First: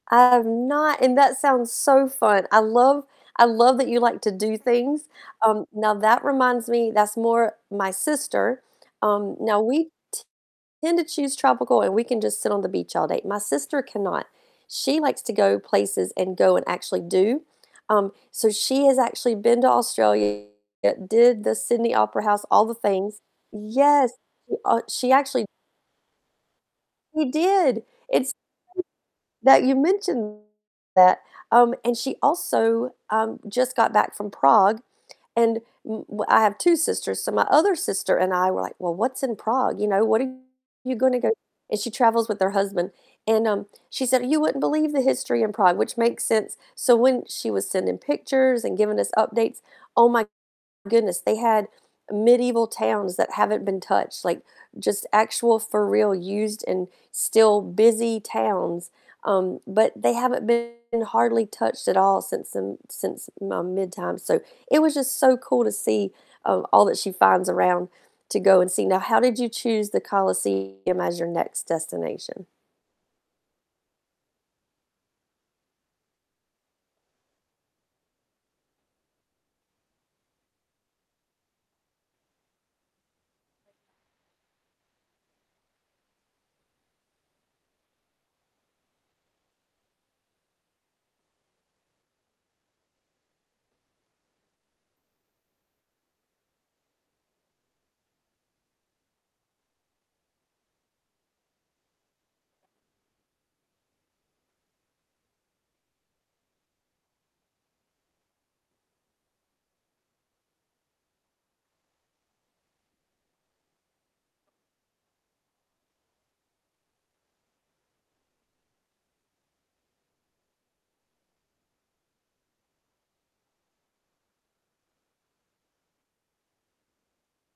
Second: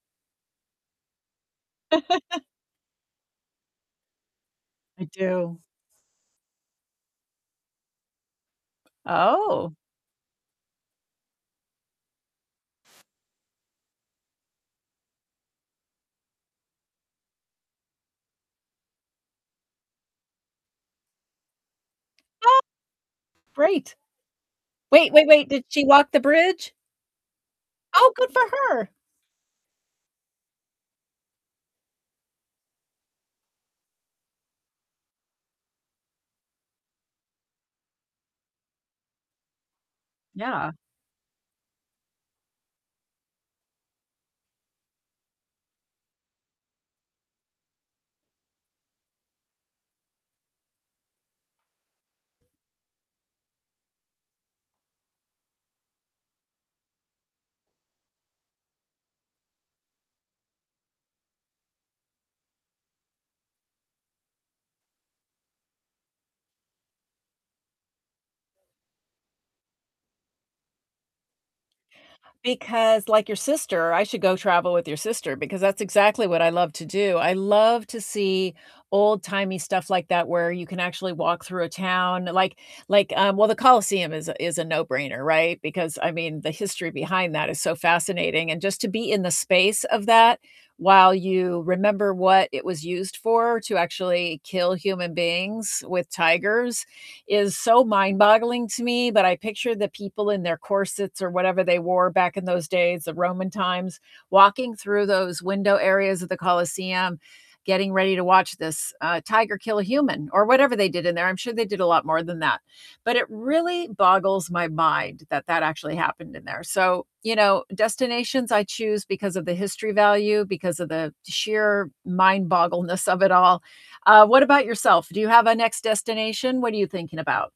I have not, and that sounds so fun. I love I love that you like to do I things, do. um, now that reminds me that's more my sister, um, now Oh. we t tend to choose tropical, and we can just sit on the beach all day, my sister can not, she likes to go places and go and actually do. Um, so she has actually been to Australia, did the Sydney Oh Opera House, all the things Great. yes, she, uh she Wait, wait, actually wait, did she walk the bridge? We did. Oh, good It's for her. [unintelligible] that you mentioned that. Um, and she also, um, just got back from Prague, and w w I have 2 sisters, so my other sister and I were like, "Well, what's in Prague?" You know, "What are Yeah. you gonna go" and she travels with her husband, and, um, she said, "You wouldn't believe the history in Prague," which makes sense. So when she was sending pictures and giving us updates, oh my goodness, they had medieval towns that haven't been touched, like, just actual for real used and still busy towns, um, but they haven't been hardly touched at all since then since, um, mid-time, so it was just so cool to see, um, all that she finds around to go and see. Now, how did you choose the Colosseum as your next destination? Because, like your sister, I should go travel with your sister, because that's exactly what I love to do. I love to see old-timey stuff like that where you can actually walk through a town. Like like, um, well, the Colosseum is a is a no-brainer, right? Because, I mean, the history behind that is so fascinating, and just to be in the space of that while you remember what it was used for- to actually kill human beings with tigers- is so mind-boggling to me, but I picture the people in their corsets or whatever they wore back in those days, the Roman times, walking through those window areas of the Colosseum, getting ready to watch this, uh, tiger kill a human, or whatever they did in there, I'm sure they did a lot more than that. But it really boggles my mind that that actually happened in there. So, you know, destinations I choose because of the history value, because of the sheer mind-boggleness of it all. Uh, what about yourself? Do you have a next destination? What are you thinking about?